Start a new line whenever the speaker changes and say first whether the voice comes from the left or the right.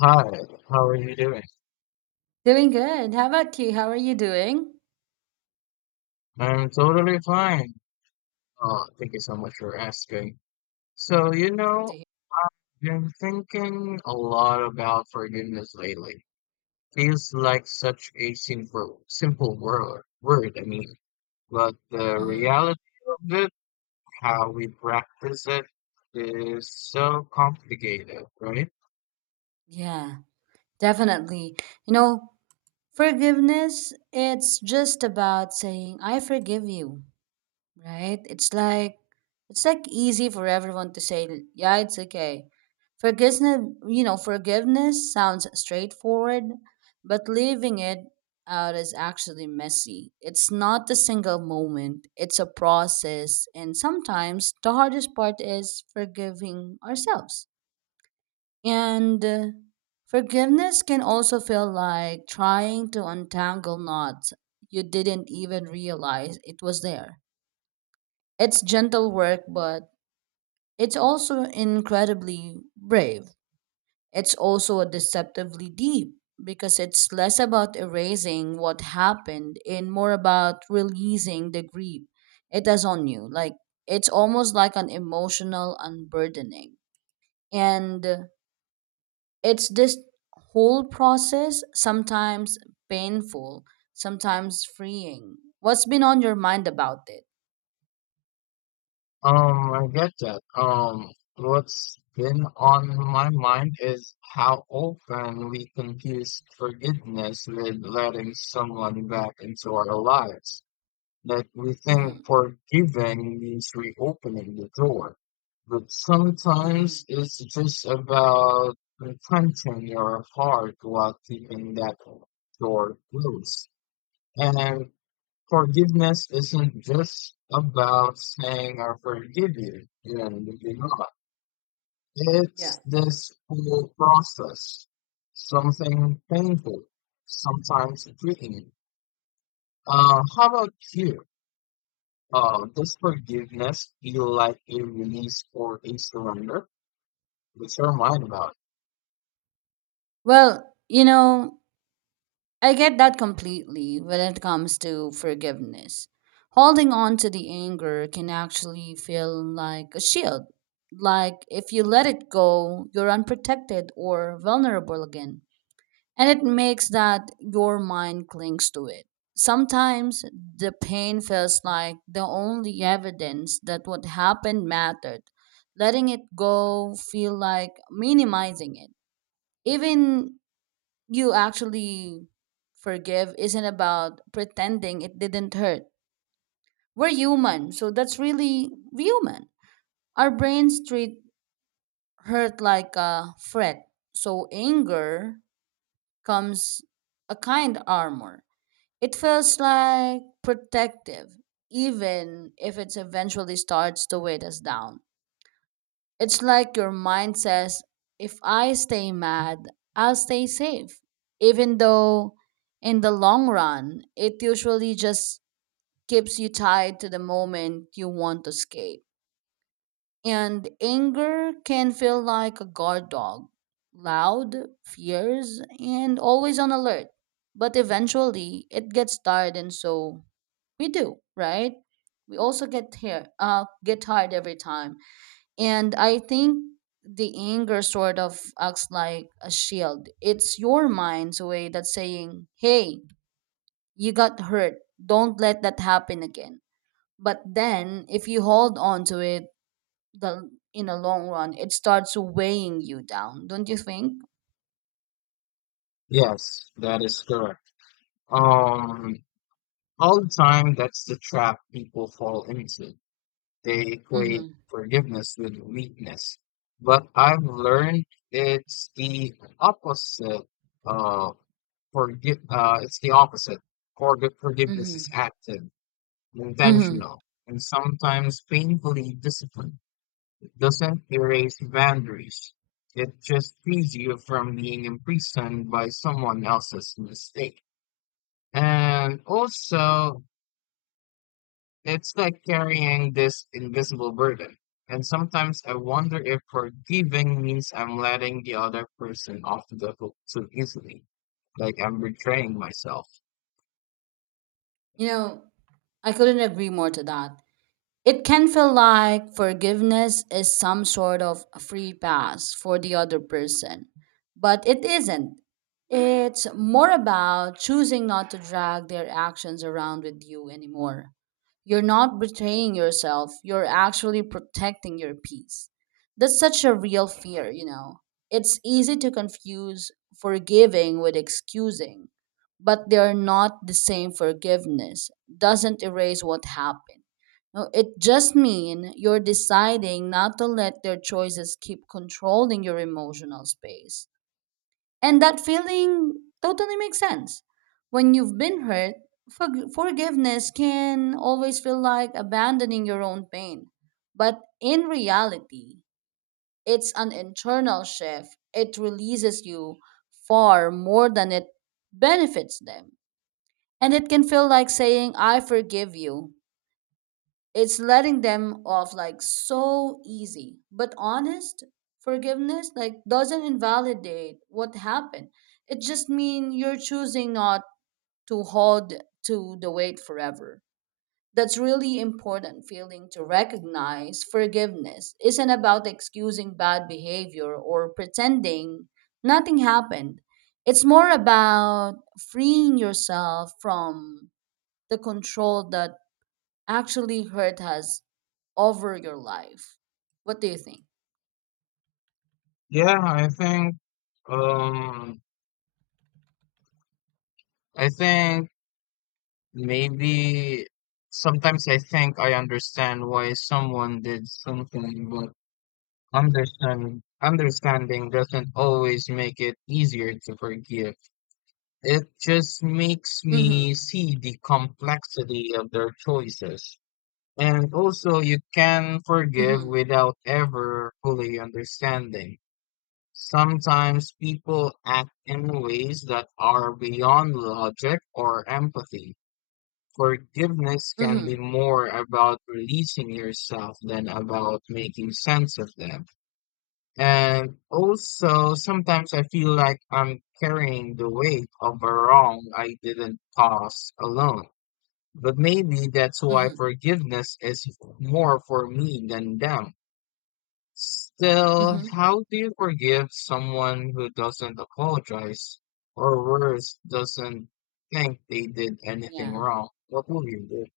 left: Hi, how are you doing?
right: Doing good. How about you? How are you doing?
left: I'm totally fine. Oh, thank you so much for asking. So, you
right: Good to
left: know,
right: hear.
left: been thinking a lot about forgiveness lately. Feels like such a simple word, but the
right: hmm
left: reality of it, how we practice it, is so complicated, right?
right: Yeah, definitely. You know, forgiveness, it's just about saying, I forgive you. Right? It's like easy for everyone to say, yeah, it's okay. Forgiveness, forgiveness sounds straightforward, but leaving it out is actually messy. It's not a single moment, it's a process, and sometimes the hardest part is forgiving ourselves. And Forgiveness can also feel like trying to untangle knots you didn't even realize it was there. It's gentle work, but it's also incredibly brave. It's also deceptively deep because it's less about erasing what happened and more about releasing the grief it has on you. Like, it's almost like an emotional unburdening. And it's this whole process, sometimes painful, sometimes freeing. What's been on your mind about it?
left: I get that. What's been on my mind is how often we confuse forgiveness with letting someone back into our lives. That we
right: Mm-hmm.
left: think forgiving means reopening the door. But
right: Mm-hmm.
left: sometimes it's just about confronting your heart while keeping that door closed. And forgiveness isn't just about saying I forgive you and moving on.
right: Yeah.
left: It's this whole process. Something painful, sometimes freeing. How about you? Does forgiveness feel like a release or a surrender? What's your mind about
right: Well, you know, I get that completely when it comes to forgiveness. Holding on to the anger can actually feel like a shield. Like if you let it go, you're unprotected or vulnerable again. And it makes that your mind clings to it. Sometimes the pain feels like the only evidence that what happened mattered. Letting it go feel like minimizing it. Even you actually forgive isn't about pretending it didn't hurt. We're human, so that's really human. Our brains treat hurt like a threat, so anger comes a kind armor. It feels like protective, even if it eventually starts to weigh us down. It's like your mind says, if I stay mad, I'll stay safe. Even though in the long run, it usually just keeps you tied to the moment you want to escape. And anger can feel like a guard dog, loud, fierce, and always on alert. But eventually, it gets tired, and so we do, right? We also get here, get tired every time, and I think the anger sort of acts like a shield. It's your mind's way that's saying, hey, you got hurt, don't let that happen again. But then if you hold on to it, the in the long run it starts weighing you down, don't you think?
left: it? Yes, that is correct. Um, all the time, that's the trap people fall into. They equate
right: Mm-hmm.
left: forgiveness with weakness. But I've learned it's the opposite. Uh, forgive. It's the opposite. Forgiveness is
right: Mm-hmm.
left: active,
right: Mm-hmm.
left: intentional, and sometimes painfully disciplined. It doesn't erase boundaries. It just frees you from being imprisoned by someone else's mistake. And also, it's like carrying this invisible burden. And sometimes I wonder if forgiving means I'm letting the other person off the hook too easily, like I'm betraying myself.
right: You know, I couldn't agree more to that. It can feel like forgiveness is some sort of free pass for the other person, but it isn't. It's more about choosing not to drag their actions around with you anymore. You're not betraying yourself, you're actually protecting your peace. That's such a real fear, you know. It's easy to confuse forgiving with excusing, but they're not the same forgiveness. Doesn't erase what happened. No, it just means you're deciding not to let their choices keep controlling your emotional space. And that feeling totally makes sense. When you've been hurt, forgiveness can always feel like abandoning your own pain. But in reality, it's an internal shift. It releases you far more than it benefits them. And it can feel like saying, I forgive you, it's letting them off like so easy. But honest forgiveness like doesn't invalidate what happened. It just means you're choosing not to hold to the weight forever. That's really important feeling to recognize. Forgiveness isn't about excusing bad behavior or pretending nothing happened. It's more about freeing yourself from the control that actually hurt us over your life. What do you think?
left: Yeah, I think um I think maybe sometimes I think I understand why someone did something, but understanding doesn't always make it easier to forgive. It just makes me
right: Mm-hmm.
left: see the complexity of their choices. And also, you can forgive
right: Mm-hmm.
left: without ever fully understanding. Sometimes people act in ways that are beyond logic or empathy. Forgiveness can be
right: Mm-hmm.
left: more about releasing yourself than about making sense of them. And also, sometimes I feel like I'm carrying the weight of a wrong I didn't cause alone. But maybe that's why
right: Mm-hmm.
left: forgiveness is more for me than them. Still,
right: Mm-hmm.
left: how do you forgive someone who doesn't apologize, or worse, doesn't think they did anything
right: Yeah.
left: wrong? What will you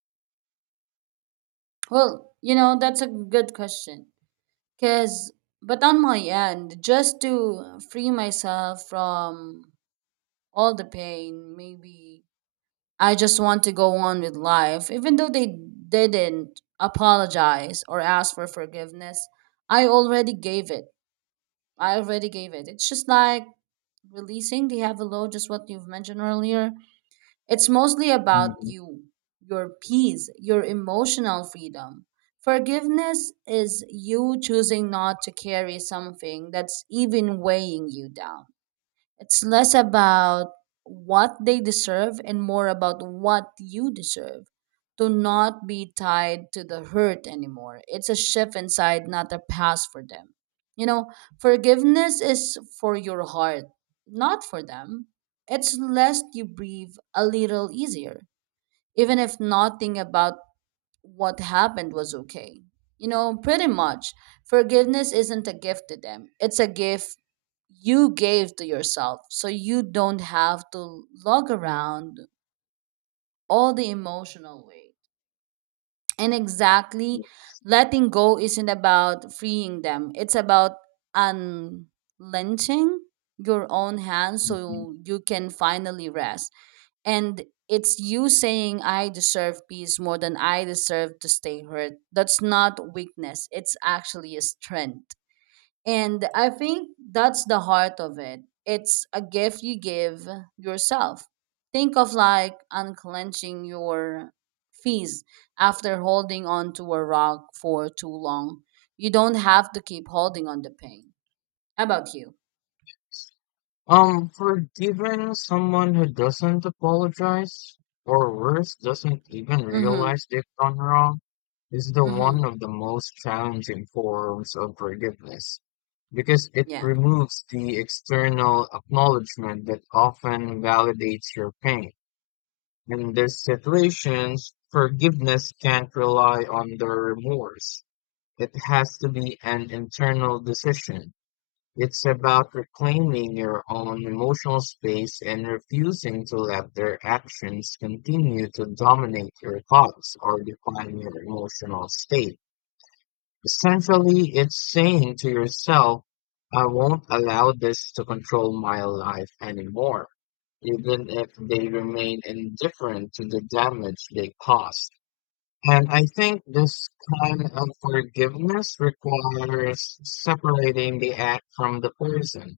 right: Well, you know, that's a good question. Cause but on my end, just to free myself from all the pain, maybe I just want to go on with life. Even though they didn't apologize or ask for forgiveness, I already gave it. I already gave it. It's just like releasing the have a load, just what you've mentioned earlier. It's mostly about
left: do?
right: you, your peace, your emotional freedom. Forgiveness is you choosing not to carry something that's even weighing you down. It's less about what they deserve and more about what you deserve. To not be tied to the hurt anymore. It's a shift inside, not a pass for them. You know, forgiveness is for your heart, not for them. It's lest you breathe a little easier, even if nothing about what happened was okay. You know, pretty much. Forgiveness isn't a gift to them, it's a gift you gave to yourself. So you don't have to lug around all the emotional weight. And exactly, letting go isn't about freeing them, it's about unlenching your own hands
left: Mhm.
right: so you can finally rest. And it's you saying, I deserve peace more than I deserve to stay hurt. That's not weakness, it's actually a strength. And I think that's the heart of it. It's a gift you give yourself. Think of like unclenching your fees after holding on to a rock for too long. You don't have to keep holding on the pain. How about you?
left: Forgiving someone who doesn't apologize, or worse, doesn't even
right: Mm-hmm.
left: realize they've done wrong, is the
right: Mm-hmm.
left: one of the most challenging forms of forgiveness because it
right: Yeah.
left: removes the external acknowledgement that often validates your pain. In these situations, forgiveness can't rely on the remorse. It has to be an internal decision. It's about reclaiming your own emotional space and refusing to let their actions continue to dominate your thoughts or define your emotional state. Essentially, it's saying to yourself, I won't allow this to control my life anymore, even if they remain indifferent to the damage they caused. And I think this kind of forgiveness requires separating the act from the person.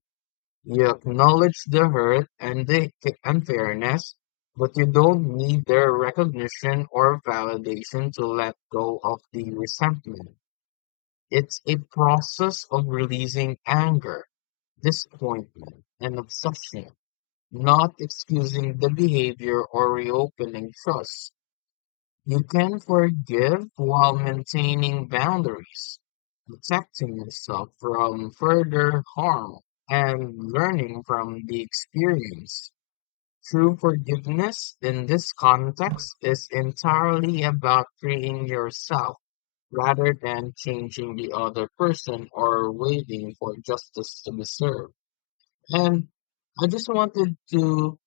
left: You acknowledge the hurt and the unfairness, but you don't need their recognition or validation to let go of the resentment. It's a process of releasing anger, disappointment, and obsession, not excusing the behavior or reopening trust. You can forgive while maintaining boundaries, protecting yourself from further harm, and learning from the experience. True forgiveness in this context is entirely about freeing yourself rather than changing the other person or waiting for justice to be served. And I just wanted to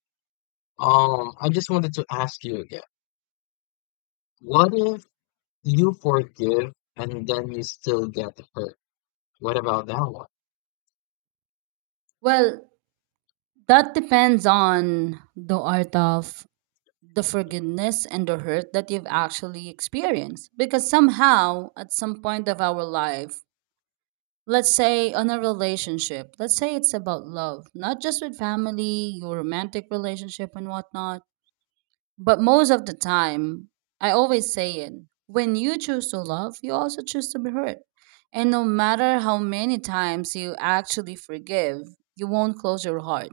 left: I just wanted to ask you again. What if you forgive and then you still get hurt? What about that one?
right: Well, that depends on the art of the forgiveness and the hurt that you've actually experienced. Because somehow, at some point of our life, let's say on a relationship, let's say it's about love, not just with family, your romantic relationship, and whatnot, but most of the time, I always say it, when you choose to love, you also choose to be hurt. And no matter how many times you actually forgive, you won't close your heart,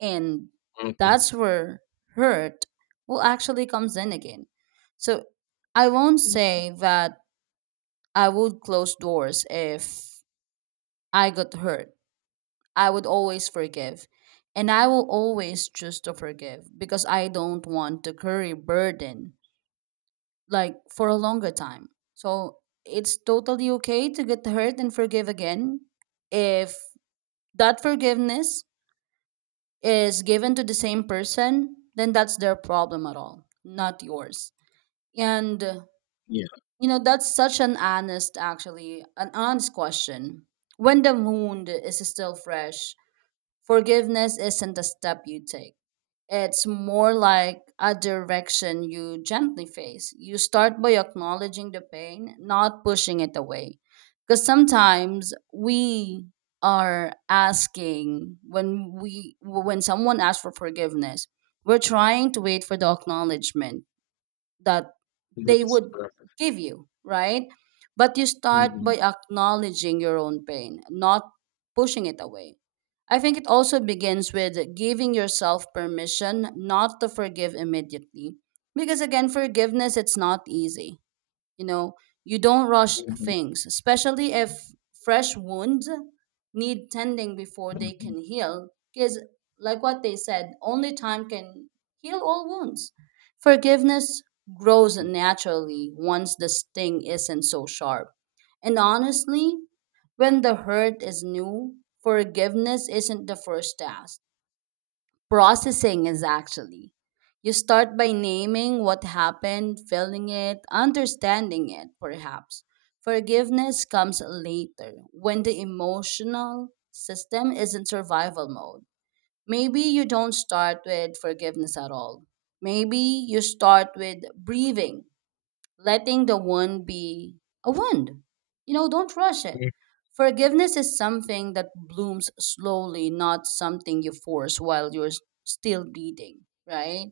right: and
left: Okay.
right: that's where hurt will actually comes in again. So I won't
left: Mm.
right: say that I would close doors if I got hurt. I would always forgive. And I will always choose to forgive because I don't want to carry burden like for a longer time. So it's totally okay to get hurt and forgive again if that forgiveness is given to the same person, then that's their problem at all, not yours. And
left: Yeah.
right: You know, that's such an honest actually, an honest question. When the wound is still fresh, forgiveness isn't a step you take. It's more like a direction you gently face. You start by acknowledging the pain, not pushing it away. Because sometimes we are asking when we when someone asks for forgiveness, we're trying to wait for the acknowledgement that
left: That
right: they
left: is
right: would
left: correct.
right: give you, right? But you start
left: Mhm,
right: by acknowledging your own pain, not pushing it away. I think it also begins with giving yourself permission not to forgive immediately. Because again, forgiveness it's not easy. You know, you don't rush
left: mhm,
right: things, especially if fresh wounds need tending before they
left: mhm,
right: can heal. Because, like what they said, only time can heal all wounds. Forgiveness grows naturally once the sting isn't so sharp. And honestly, when the hurt is new, forgiveness isn't the first task, processing is actually. You start by naming what happened, feeling it, understanding it, perhaps. Forgiveness comes later when the emotional system is in survival mode. Maybe you don't start with forgiveness at all. Maybe you start with breathing, letting the wound be a wound. You know, don't rush it.
left: mhm.
right: Forgiveness is something that blooms slowly, not something you force while you're still bleeding, right?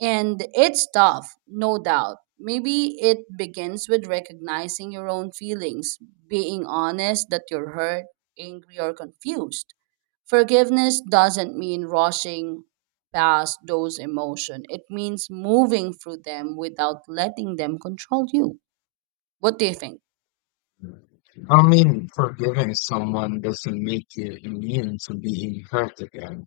right: And it's tough, no doubt. Maybe it begins with recognizing your own feelings, being honest that you're hurt, angry, or confused. Forgiveness doesn't mean rushing past those emotions. It means moving through them without letting them control you. What do you think?
left: I mean, forgiving someone doesn't make you immune to being hurt again.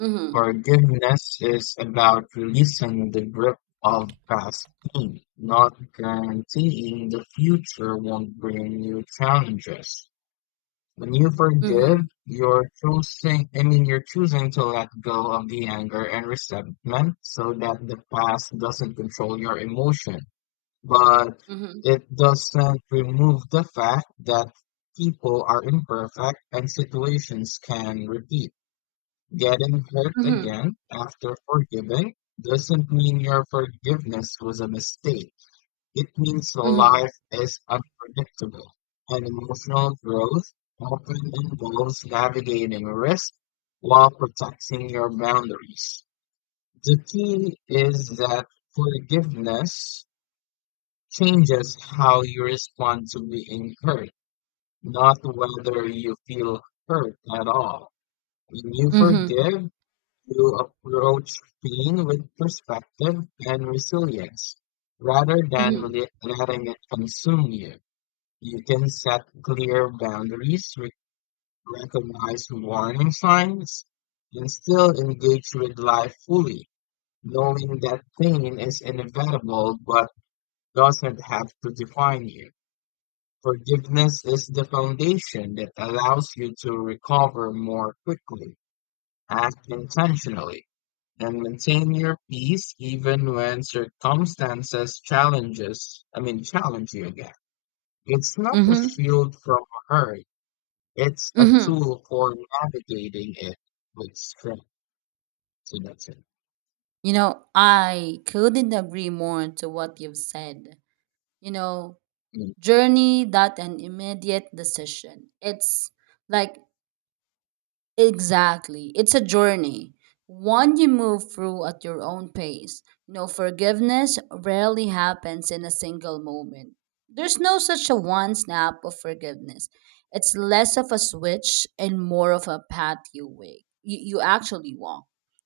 right: Mm-hmm.
left: Forgiveness is about releasing the grip of past pain, not guaranteeing the future won't bring new challenges. When you
right: Mm-hmm.
left: forgive, you're choosing to let go of the anger and resentment so that the past doesn't control your emotion. But
right: Mm-hmm.
left: it doesn't remove the fact that people are imperfect and situations can repeat. Getting hurt
right: Mm-hmm.
left: again after forgiving doesn't mean your forgiveness was a mistake. It means
right: Mm-hmm.
left: life is unpredictable, and emotional growth often involves navigating risk while protecting your boundaries. The key is that forgiveness changes how you respond to being hurt, not whether you feel hurt at all. When you
right: Mm-hmm.
left: forgive, you approach pain with perspective and resilience rather than
right: Mm-hmm.
left: letting it consume you. You can set clear boundaries, recognize warning signs, and still engage with life fully, knowing that pain is inevitable but doesn't have to define you. Forgiveness is the foundation that allows you to recover more quickly, act intentionally, and maintain your peace even when circumstances challenges, I mean challenge you again. It's not a
right: Mm-hmm.
left: shield from hurt. It's a
right: Mm-hmm.
left: tool for navigating it with strength, so that's it.
right: You know, I couldn't agree more to what you've said. You know,
left: Mm.
right: journey that an immediate decision. It's like exactly. It's a journey, one you move through at your own pace. You know, forgiveness rarely happens in a single moment. There's no such a one snap of forgiveness. It's less of a switch and more of a path you wake. You actually walk.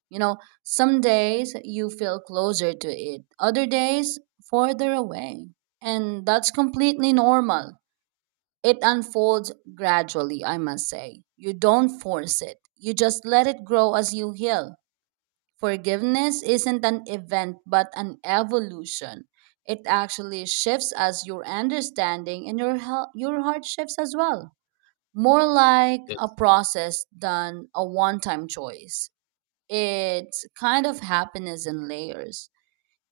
right: You know, some days you feel closer to it, other days farther away. And that's completely normal. It unfolds gradually, I must say. You don't force it, you just let it grow as you heal. Forgiveness isn't an event but an evolution. It actually shifts as your understanding and your, your heart shifts as well. More like a
left: It's,
right: process than a one time choice. It's kind of happiness in layers,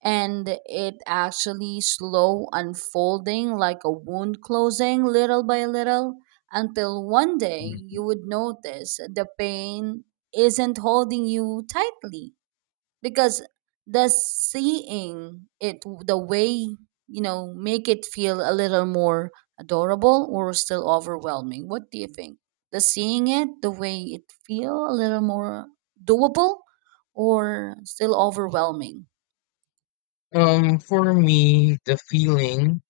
right: and it actually slow unfolding like a wound closing little by little until one day
left: mm.
right: you would notice the pain isn't holding you tightly. Because the seeing it the way, you know, make it feel a little more adorable or still overwhelming. What do you think? The seeing it the way it feel a little more doable or still overwhelming?
left: For me, the feeling,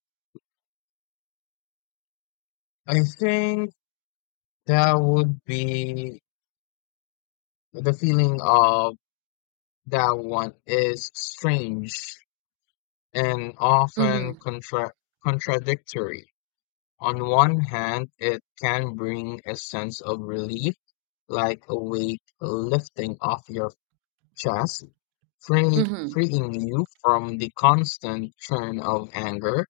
left: I think that would be the feeling of that one is strange and often
right: Mm-hmm.
left: contradictory. On one hand, it can bring a sense of relief, like a weight lifting off your chess,
right: Mhm,
left: freeing you from the constant churn of anger,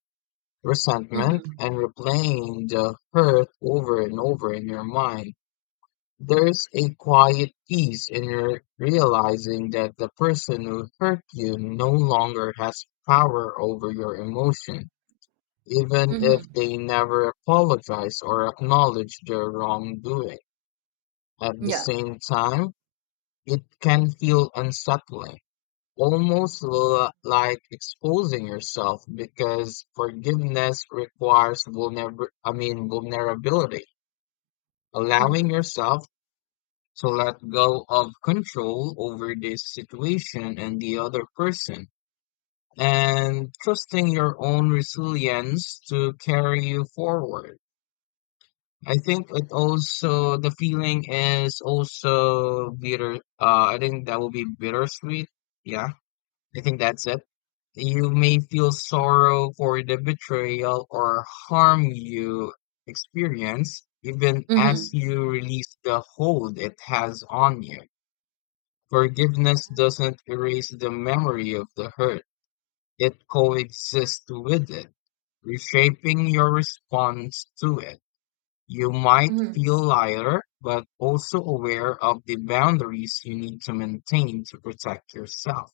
left: resentment,
right: mhm,
left: and replaying the hurt over and over in your mind. There's a quiet peace in your realizing that the person who hurt you no longer has power over your emotion, even if
right: mhm.
left: they never apologize or acknowledge their wrongdoing. At the
right: Yeah.
left: same time, it can feel unsettling, almost like exposing yourself, because forgiveness requires vulnerability, allowing
right: Mhm,
left: yourself to let go of control over this situation and the other person, and trusting your own resilience to carry you forward. I think it also the feeling is also bittersweet. Yeah. I think that's it. You may feel sorrow for the betrayal or harm you experience, even as
right: mhm,
left: you release the hold it has on you. Forgiveness doesn't erase the memory of the hurt, it coexists with it, reshaping your response to it. You might
right: mhm,
left: feel lighter, but also aware of the boundaries you need to maintain to protect yourself.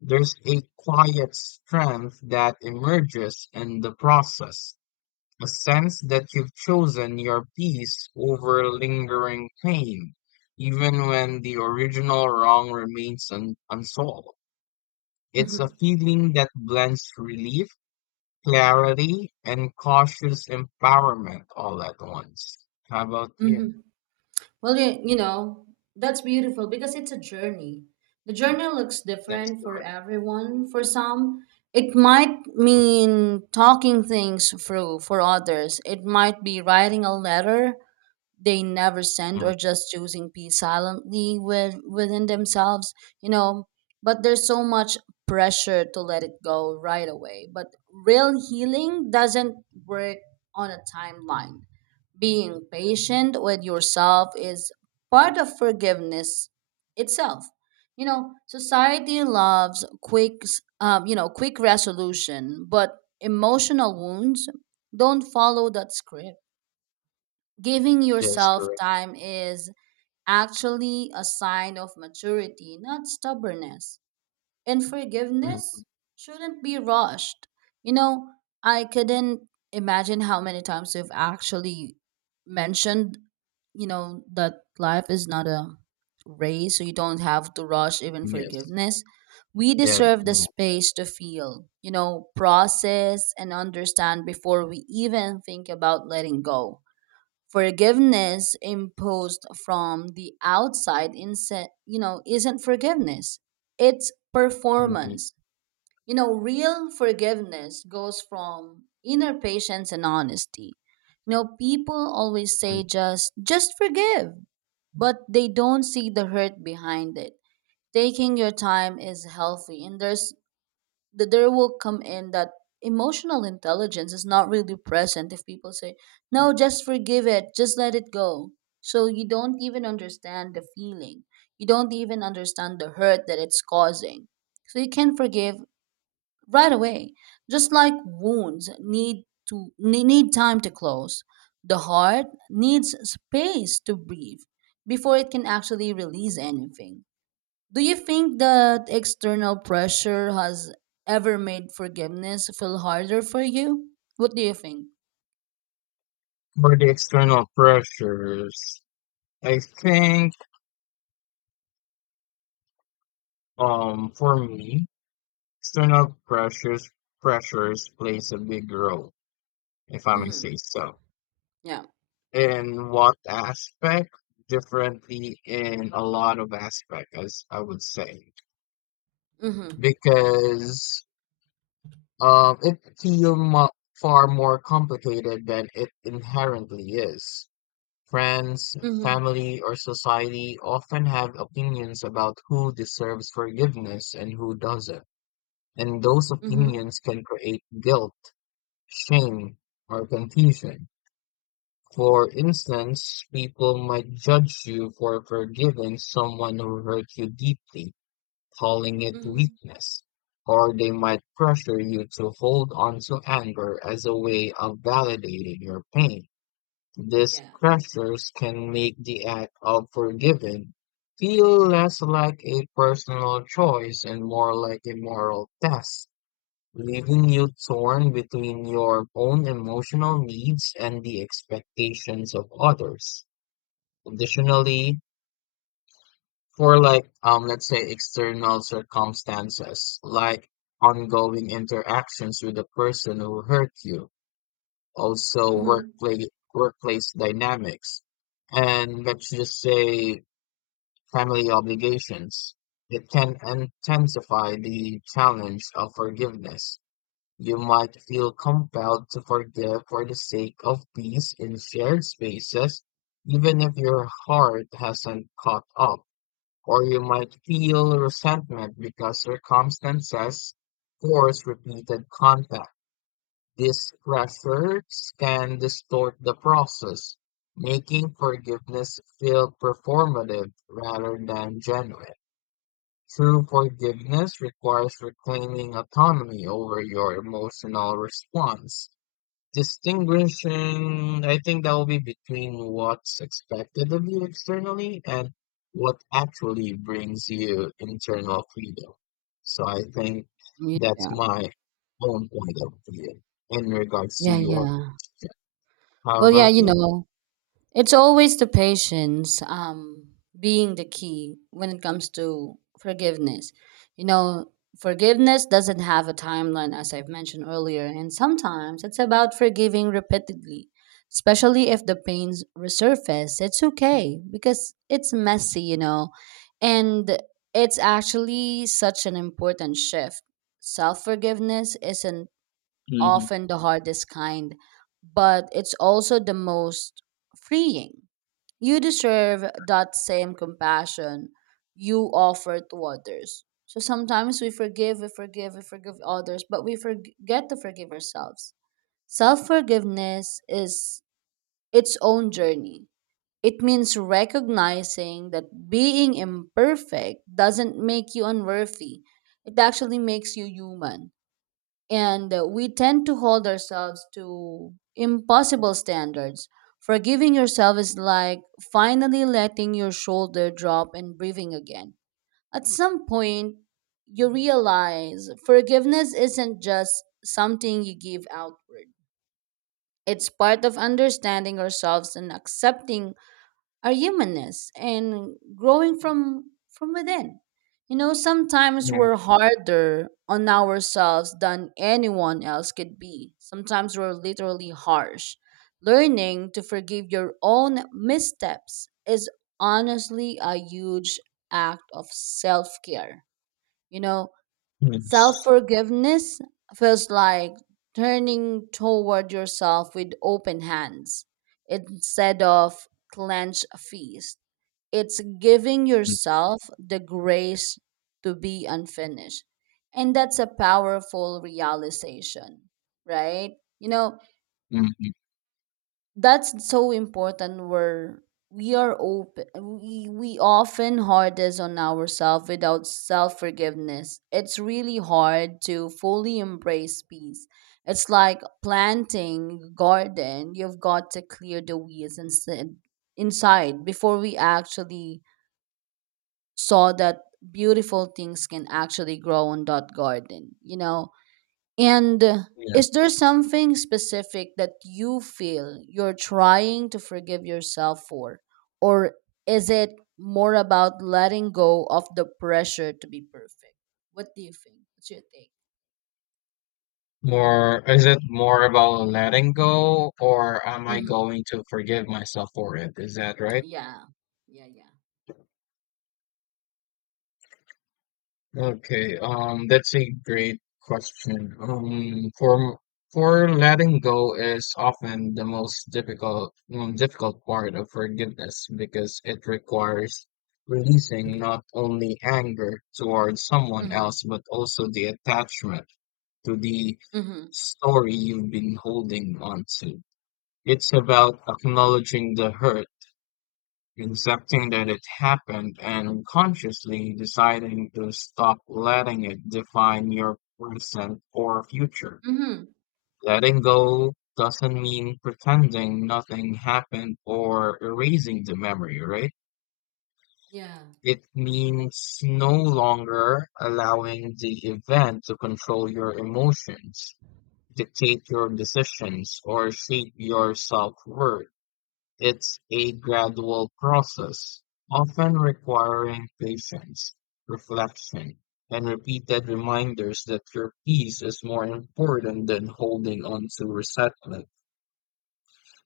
left: There's a quiet strength that emerges in the process, a sense that you've chosen your peace over lingering pain, even when the original wrong remains unsolved. It's a
right: mhm,
left: feeling that blends relief, clarity, and cautious empowerment all at once. How about you?
right: mhm. Well, you know, that's beautiful because it's a journey. The journey looks
left: That is
right: different for
left: correct.
right: everyone. For some, it might mean talking things through. For others, it might be writing a letter they never send
left: Mhm.
right: or just choosing peace silently with, within themselves, you know. But there's so much pressure to let it go right away. But real healing doesn't work on a timeline. Being patient with yourself is part of forgiveness itself. You know, society loves quick, quick resolution, but emotional wounds don't follow that script. Giving
left: That is
right: yourself
left: correct.
right: time is actually a sign of maturity, not stubbornness. And
left: Mhm.
right: forgiveness shouldn't be rushed. You know, I couldn't imagine how many times you've actually mentioned, you know, that life is not a race, so you don't have to rush even
left: Yes.
right: forgiveness. We
left: That.
right: deserve the
left: Mm,
right: space to feel, you know, process and understand before we even think about letting go. Forgiveness imposed from the outside, you know, isn't forgiveness, it's
left: mhm.
right: performance. You know, real forgiveness goes from inner patience and honesty. You know, people always say
left: Mhm.
right: just forgive, but they don't see the hurt behind it. Taking your time is healthy, and there's that there will come in that emotional intelligence is not really present if people say, no, just forgive it, just let it go. So you don't even understand the feeling, you don't even understand the hurt that it's causing, so you can forgive right away. Just like wounds need time to close, the heart needs space to breathe before it can actually release anything. Do you think that external pressure has ever made forgiveness feel harder for you? What do you think?
left: For the external pressures, I think for me, external pressures plays a big role, if I may
right: Mm-hmm.
left: say so.
right: Yeah.
left: In what aspect? Differently in a lot of aspect, as I would say,
right: Mm-hmm.
left: because it feel mu far more complicated than it inherently is. Friends,
right: Mm-hmm.
left: family, or society often have opinions about who deserves forgiveness and who doesn't. And those
right: Mm-hmm.
left: opinions can create guilt, shame, or confusion. For instance, people might judge you for forgiving someone who hurt you deeply, calling it
right: Mm-hmm.
left: weakness. Or they might pressure you to hold on to anger as a way of validating your pain. These
right: Yeah.
left: pressures can make the act of forgiving feel less like a personal choice and more like a moral test, leaving you torn between your own emotional needs and the expectations of others. Additionally, for like let's say external circumstances like ongoing interactions with the person who hurt you, also
right: Mm-hmm.
left: workplace dynamics, and let's just say family obligations. It can intensify the challenge of forgiveness. You might feel compelled to forgive for the sake of peace in shared spaces, even if your heart hasn't caught up. Or you might feel resentment because circumstances force repeated contact. These pressures can distort the process, making forgiveness feel performative rather than genuine. True forgiveness requires reclaiming autonomy over your emotional response, distinguishing, I think that will be, between what's expected of you externally and what actually brings you internal freedom. So I think that's
right: Yeah,
left: my own point of view in regards to
right: yeah,
left: your,
right: yeah.
left: how
right: Well, yeah,
left: about
right: you
left: you?
right: know. It's always the patience, being the key when it comes to forgiveness. You know, forgiveness doesn't have a timeline, as I've mentioned earlier, and sometimes it's about forgiving repeatedly, especially if the pains resurface. It's okay because it's messy, you know, and it's actually such an important shift. Self forgiveness isn't
left: Mm-hmm.
right: often the hardest kind, but it's also the most freeing. You deserve that same compassion you offer to others. So sometimes we forgive others, but we forget to forgive ourselves. Self-forgiveness is its own journey. It means recognizing that being imperfect doesn't make you unworthy. It actually makes you human, and we tend to hold ourselves to impossible standards. Forgiving yourself is like finally letting your shoulder drop and breathing again. At some point, you realize forgiveness isn't just something you give outward. It's part of understanding ourselves and accepting our humanness and growing from within. You know, sometimes
left: Yeah.
right: we're harder on ourselves than anyone else could be. Sometimes we're literally harsh. Learning to forgive your own missteps is honestly a huge act of self-care. You know,
left: Yes.
right: self-forgiveness feels like turning toward yourself with open hands instead of clenched fists. It's giving yourself the grace to be unfinished. And that's a powerful realization, right? You know,
left: Mm-hmm.
right: that's so important. Where we are open, we often hardest on ourselves. Without self-forgiveness, it's really hard to fully embrace peace. It's like planting garden, you've got to clear the weeds instead inside before we actually saw that beautiful things can actually grow on that garden, you know? And
left: Yeah.
right: is there something specific that you feel you're trying to forgive yourself for? Or is it more about letting go of the pressure to be perfect? What do you think? What's your take?
left: More, is it more about letting go, or am I
right: Mm-hmm.
left: going to forgive myself for it? Is that right?
right: Yeah. Yeah, yeah.
left: Okay, that's a great question. For letting go is often the most difficult part of forgiveness because it requires releasing not only anger towards someone
right: Mm-hmm.
left: else but also the attachment to the
right: Mm-hmm.
left: story you've been holding on to. It's about acknowledging the hurt, accepting that it happened and consciously deciding to stop letting it define your present or future.
right: Mm-hmm.
left: Letting go doesn't mean pretending nothing happened or erasing the memory, right?
right: Yeah.
left: It means no longer allowing the event to control your emotions, dictate your decisions, or shape your self worth. It's a gradual process, often requiring patience, reflection, and repeated reminders that your peace is more important than holding on to resentment.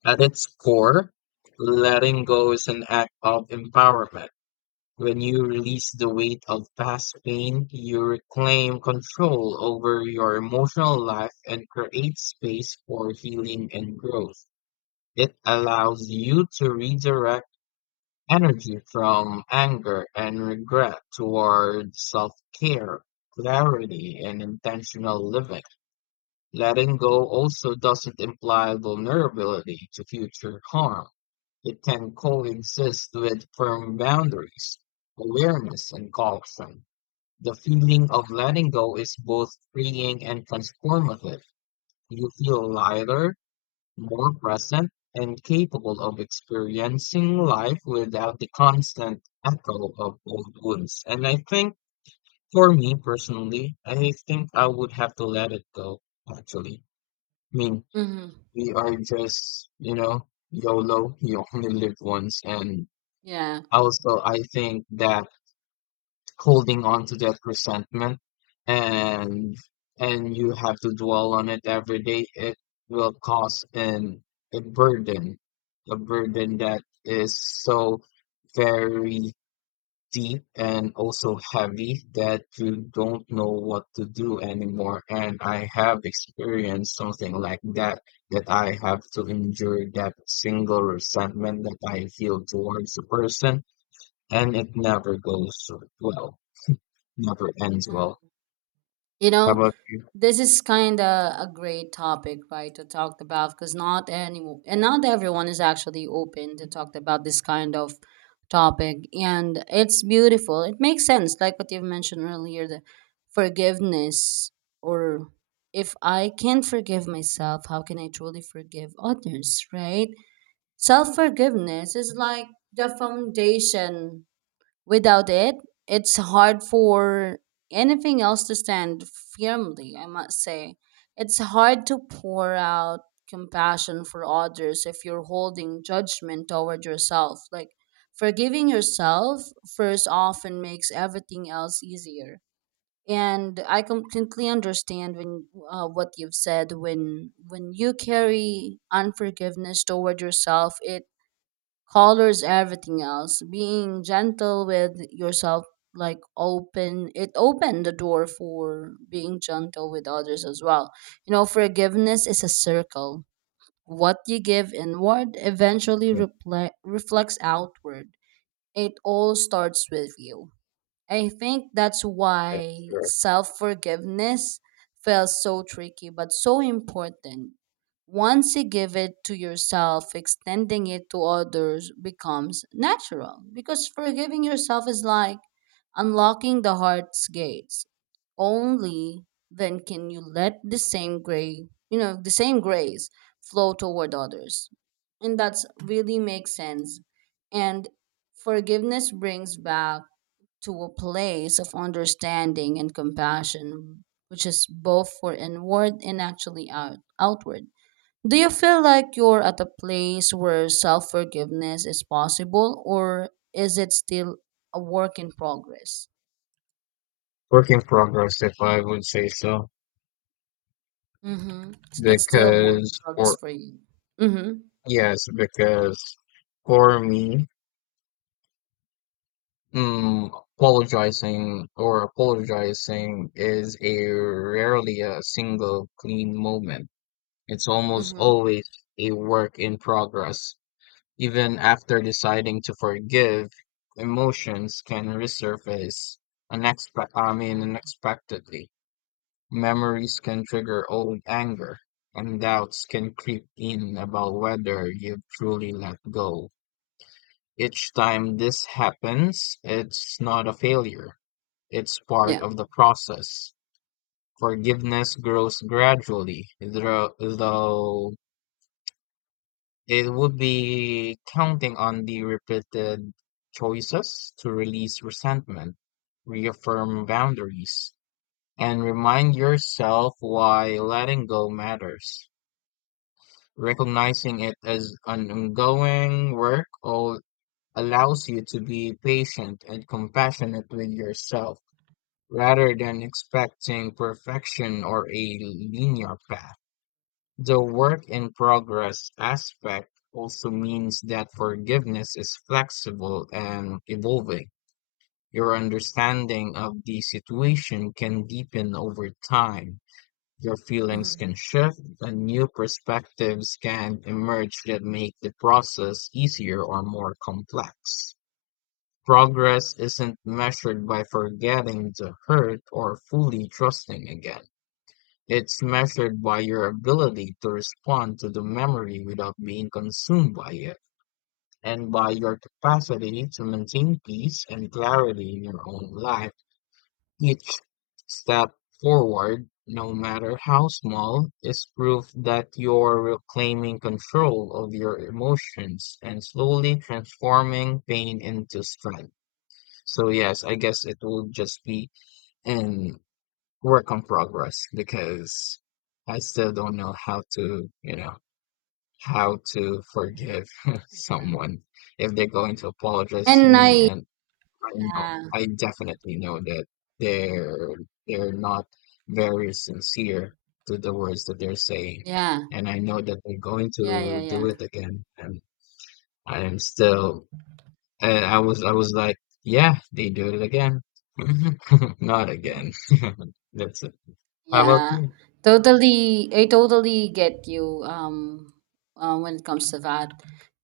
left: At its core, letting go is an act of empowerment. When you release the weight of past pain, you reclaim control over your emotional life and create space for healing and growth. It allows you to redirect energy from anger and regret toward self-care, clarity, and intentional living. Letting go also doesn't imply vulnerability to future harm. It can coexist with firm boundaries, awareness, and caution. The feeling of letting go is both freeing and transformative. You feel lighter, more present and capable of experiencing life without the constant echo of old wounds. And I think for me personally, I think I would have to let it go, actually. I mean,
right: Mm-hmm.
left: we are just, YOLO, you only live once. And
right: Yeah.
left: also, I think that holding on to that resentment and and you have to dwell on it every day it will cause an a burden, a burden that is so very deep and also heavy that you don't know what to do anymore. And I have experienced something like that, that I have to endure that single resentment that I feel towards a person, and it never goes well, never ends well.
right: You
left: How
right: know,
left: about you?
right: this is kind of a great topic, right, to talk about because not any and not everyone is actually open to talk about this kind of topic, and it's beautiful. It makes sense, like what you've mentioned earlier, the forgiveness, or if I can forgive myself, how can I truly forgive others, right? Self forgiveness is like the foundation. Without it, it's hard for anything else to stand firmly, I must say. It's hard to pour out compassion for others if you're holding judgment toward yourself. Like, forgiving yourself first often makes everything else easier. And I completely understand when what you've said. When you carry unforgiveness toward yourself, it colors everything else. Being gentle with yourself, like opened the door for being gentle with others as well. You know, forgiveness is a circle. What you give inward eventually
left: Yeah,
right: reflects outward. It all starts with you. I think that's
left: that's
right: why
left: sure.
right: self forgiveness feels so tricky but so important. Once you give it to yourself, extending it to others becomes natural because forgiving yourself is like unlocking the heart's gates. Only then can you let the same grace, you know, the same grace flow toward others. And that's really makes sense. And forgiveness brings back to a place of understanding and compassion, which is both for inward and actually outward. Do you feel like you're at a place where self forgiveness is possible, or is it still a work in progress?
left: Work in progress, if I would say so.
right: Mm-hmm. So that's still a work
left: Because,
right: in progress
left: or
right: for you. Mm-hmm.
left: yes, because for me, mm, apologizing or apologizing is a rarely a single clean moment. It's almost
right: Mm-hmm.
left: always a work in progress. Even after deciding to forgive, emotions can resurface
right: Yeah.
left: unexpectedly. Memories can trigger old anger, and doubts can creep in about whether you've truly let go. Each time this happens, it's not a failure, it's part
right: Yeah.
left: of the process. Forgiveness grows gradually, though it would be counting on the repeated choices to release resentment, reaffirm boundaries, and remind yourself why letting go matters. Recognizing it as an ongoing work allows you to be patient and compassionate with yourself rather than expecting perfection or a linear path. The work in progress aspect also means that forgiveness is flexible and evolving. Your understanding of the situation can deepen over time, your feelings
right: Mm-hmm.
left: can shift, and new perspectives can emerge that make the process easier or more complex. Progress isn't measured by forgetting the hurt or fully trusting again. It's measured by your ability to respond to the memory without being consumed by it, and by
right: Yeah.
left: your capacity to maintain peace and clarity in your own life. Each step forward, no matter how small, is proof that you're reclaiming control of your emotions and slowly transforming pain into strength. So, yes, I guess it will just be in work on progress because I still don't know how to forgive someone if they're going to apologize to
right: And
left: me
right: I.
left: and I know.
right: Yeah.
left: I definitely know that they're they're not very sincere to the words that they're saying,
right: Yeah.
left: and I know that they're going
right: Yeah.
left: to
right: Yeah.
left: do it again. And I am still. And I was like, yeah, they do it again. Not again.
right: Yeah.
left: That's it. How about
right: Yeah,
left: you?
right: totally. I totally get you, when it comes to that.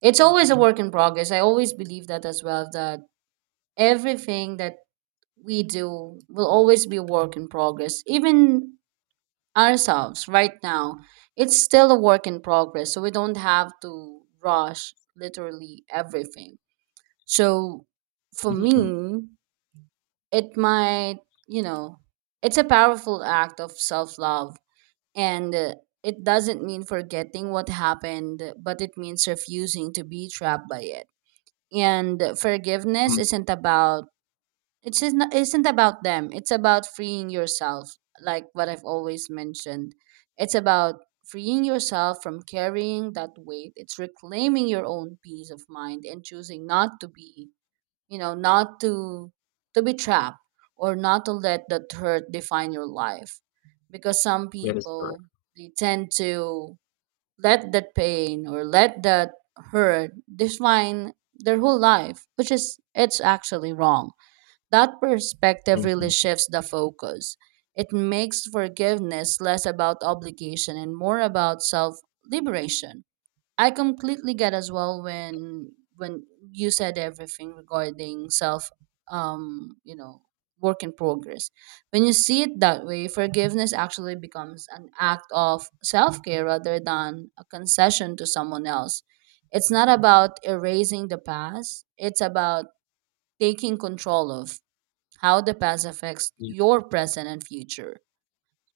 right: It's always a work in progress. I always believe that as well, that everything that we do will always be a work in progress. Even ourselves right now, it's still a work in progress. So we don't have to rush literally everything. So for
left: Mhm.
right: me, it might, you know, it's a powerful act of self love, and it doesn't mean forgetting what happened, but it means refusing to be trapped by it. And forgiveness
left: Mm.
right: isn't about, it's isn't about them. It's about freeing yourself, like what I've always mentioned. It's about freeing yourself from carrying that weight. It's reclaiming your own peace of mind and choosing not to be, you know, not to to be trapped, or not to let that hurt define your life, because some
left: That is correct.
right: people they tend to let that pain or let that hurt define their whole life, which is it's actually wrong. That perspective really
left: Mhm.
right: shifts the focus. It makes forgiveness less about obligation and more about self liberation. I completely get as well when you said everything regarding self, you know, work in progress. When you see it that way, forgiveness actually becomes an act of self-care rather than a concession to someone else. It's not about erasing the past, it's about taking control of how the past affects
left: Yeah,
right: your present and future.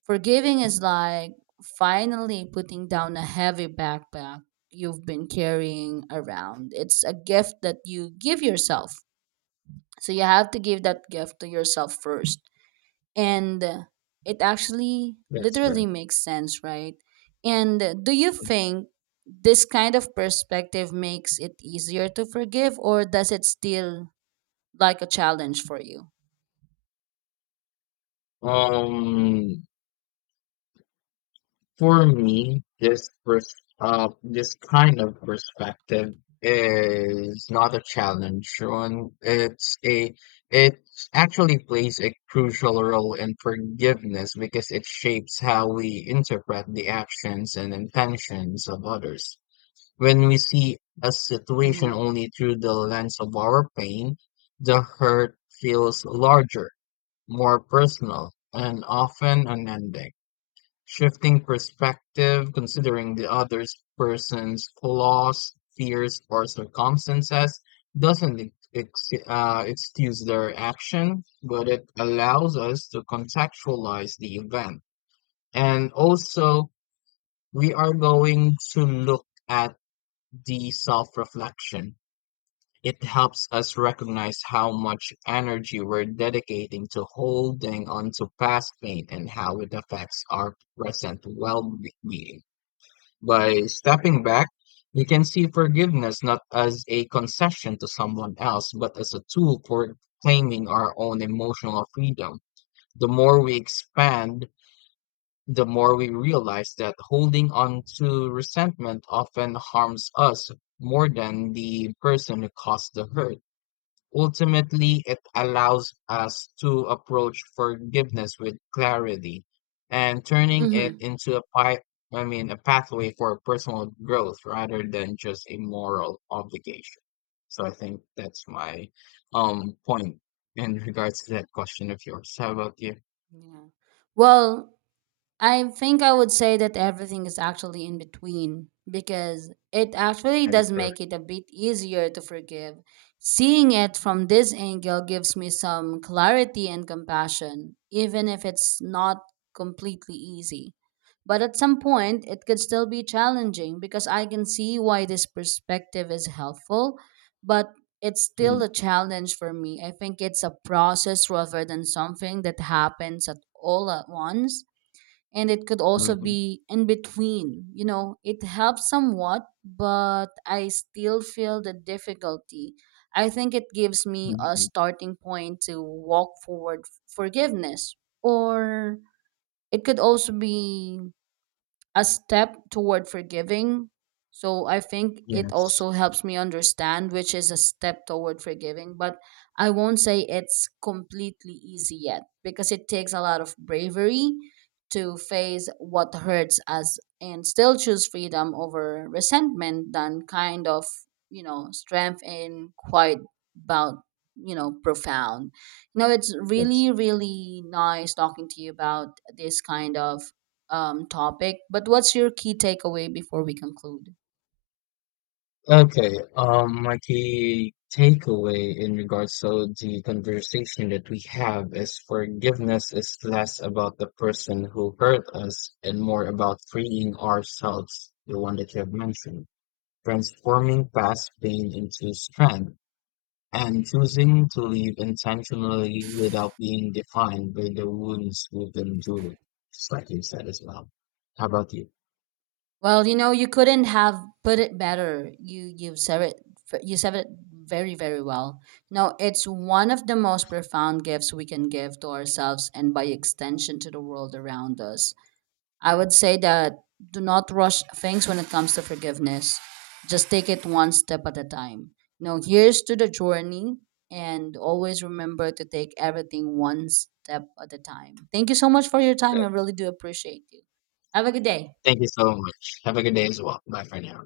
right: Forgiving is like finally putting down a heavy backpack you've been carrying around. It's a gift that you give yourself. So you have to give that gift to yourself first. And it actually
left: that's right.
right: literally makes sense, right? And do you think this kind of perspective makes it easier to forgive, or does it still like a challenge for you?
left: Um, For me, this kind of perspective is not a challenge. One, it actually plays a crucial role in forgiveness because it shapes how we interpret the actions and intentions of others. When we see a situation
right: Mm.
left: only through the lens of our pain, the hurt feels larger, more personal, and often unending. Shifting perspective, considering the other person's flaws, fears, or circumstances, doesn't ex- excuse their action, but it allows us to contextualize the event. And also, we are going to look at the self reflection. It helps us recognize how much energy we're dedicating to holding on to past pain and how it affects our present well being. By stepping back, you can see forgiveness not as a concession to someone else, but as a tool for claiming our own emotional freedom. The more we expand, the more we realize that holding on to resentment often harms us more than the person who caused the hurt. Ultimately, it allows us to approach forgiveness with clarity and turning it
right: Hmm.
left: into a pi- I mean, a pathway for personal growth rather than just a moral obligation. So I think that's my point in regards to that question of yours. How about you?
right: Yeah. Well, I think I would say that everything is actually in between because it actually
left: That is
right: does
left: correct.
right: make it a bit easier to forgive. Seeing it from this angle gives me some clarity and compassion, even if it's not completely easy. But at some point, it could still be challenging because I can see why this perspective is helpful, but it's still
left: Mhm,
right: a challenge for me. I think it's a process rather than something that happens at all at once, and it could also
left: mhm,
right: be in between, you know, it helps somewhat but I still feel the difficulty. I think it gives me a
left: mhm.
right: starting point to walk forward. Forgiveness, or it could also be a step toward forgiving. So I think it
left: Yes.
right: also helps me understand which is a step toward forgiving, but I won't say it's completely easy yet because it takes a lot of bravery to face what hurts as and still choose freedom over resentment than kind of, you know, strength in quite about, you know, profound. You know, it's
left: Yes.
right: really, really nice talking to you about this kind of topic, but what's your key takeaway before we conclude?
left: Okay, my key takeaway in regards to the conversation that we have is forgiveness is less about the person who hurt us and more about freeing ourselves, the one that you have mentioned, transforming past pain into strength, and choosing to live intentionally without being defined by the wounds we've endured, just like you said as well. How about you?
right: Well, you know, you couldn't have put it better. You you said it very very well. No, it's one of the most profound gifts we can give to ourselves and by extension to the world around us. I would say that do not rush things when it comes to forgiveness. Just take it one step at a time. You know, here's to the journey and always remember to take everything one step at a time. Thank you so much for your time. I really do appreciate you. Have a good day.
left: Thank you so much. Have a good day as well. Bye for now.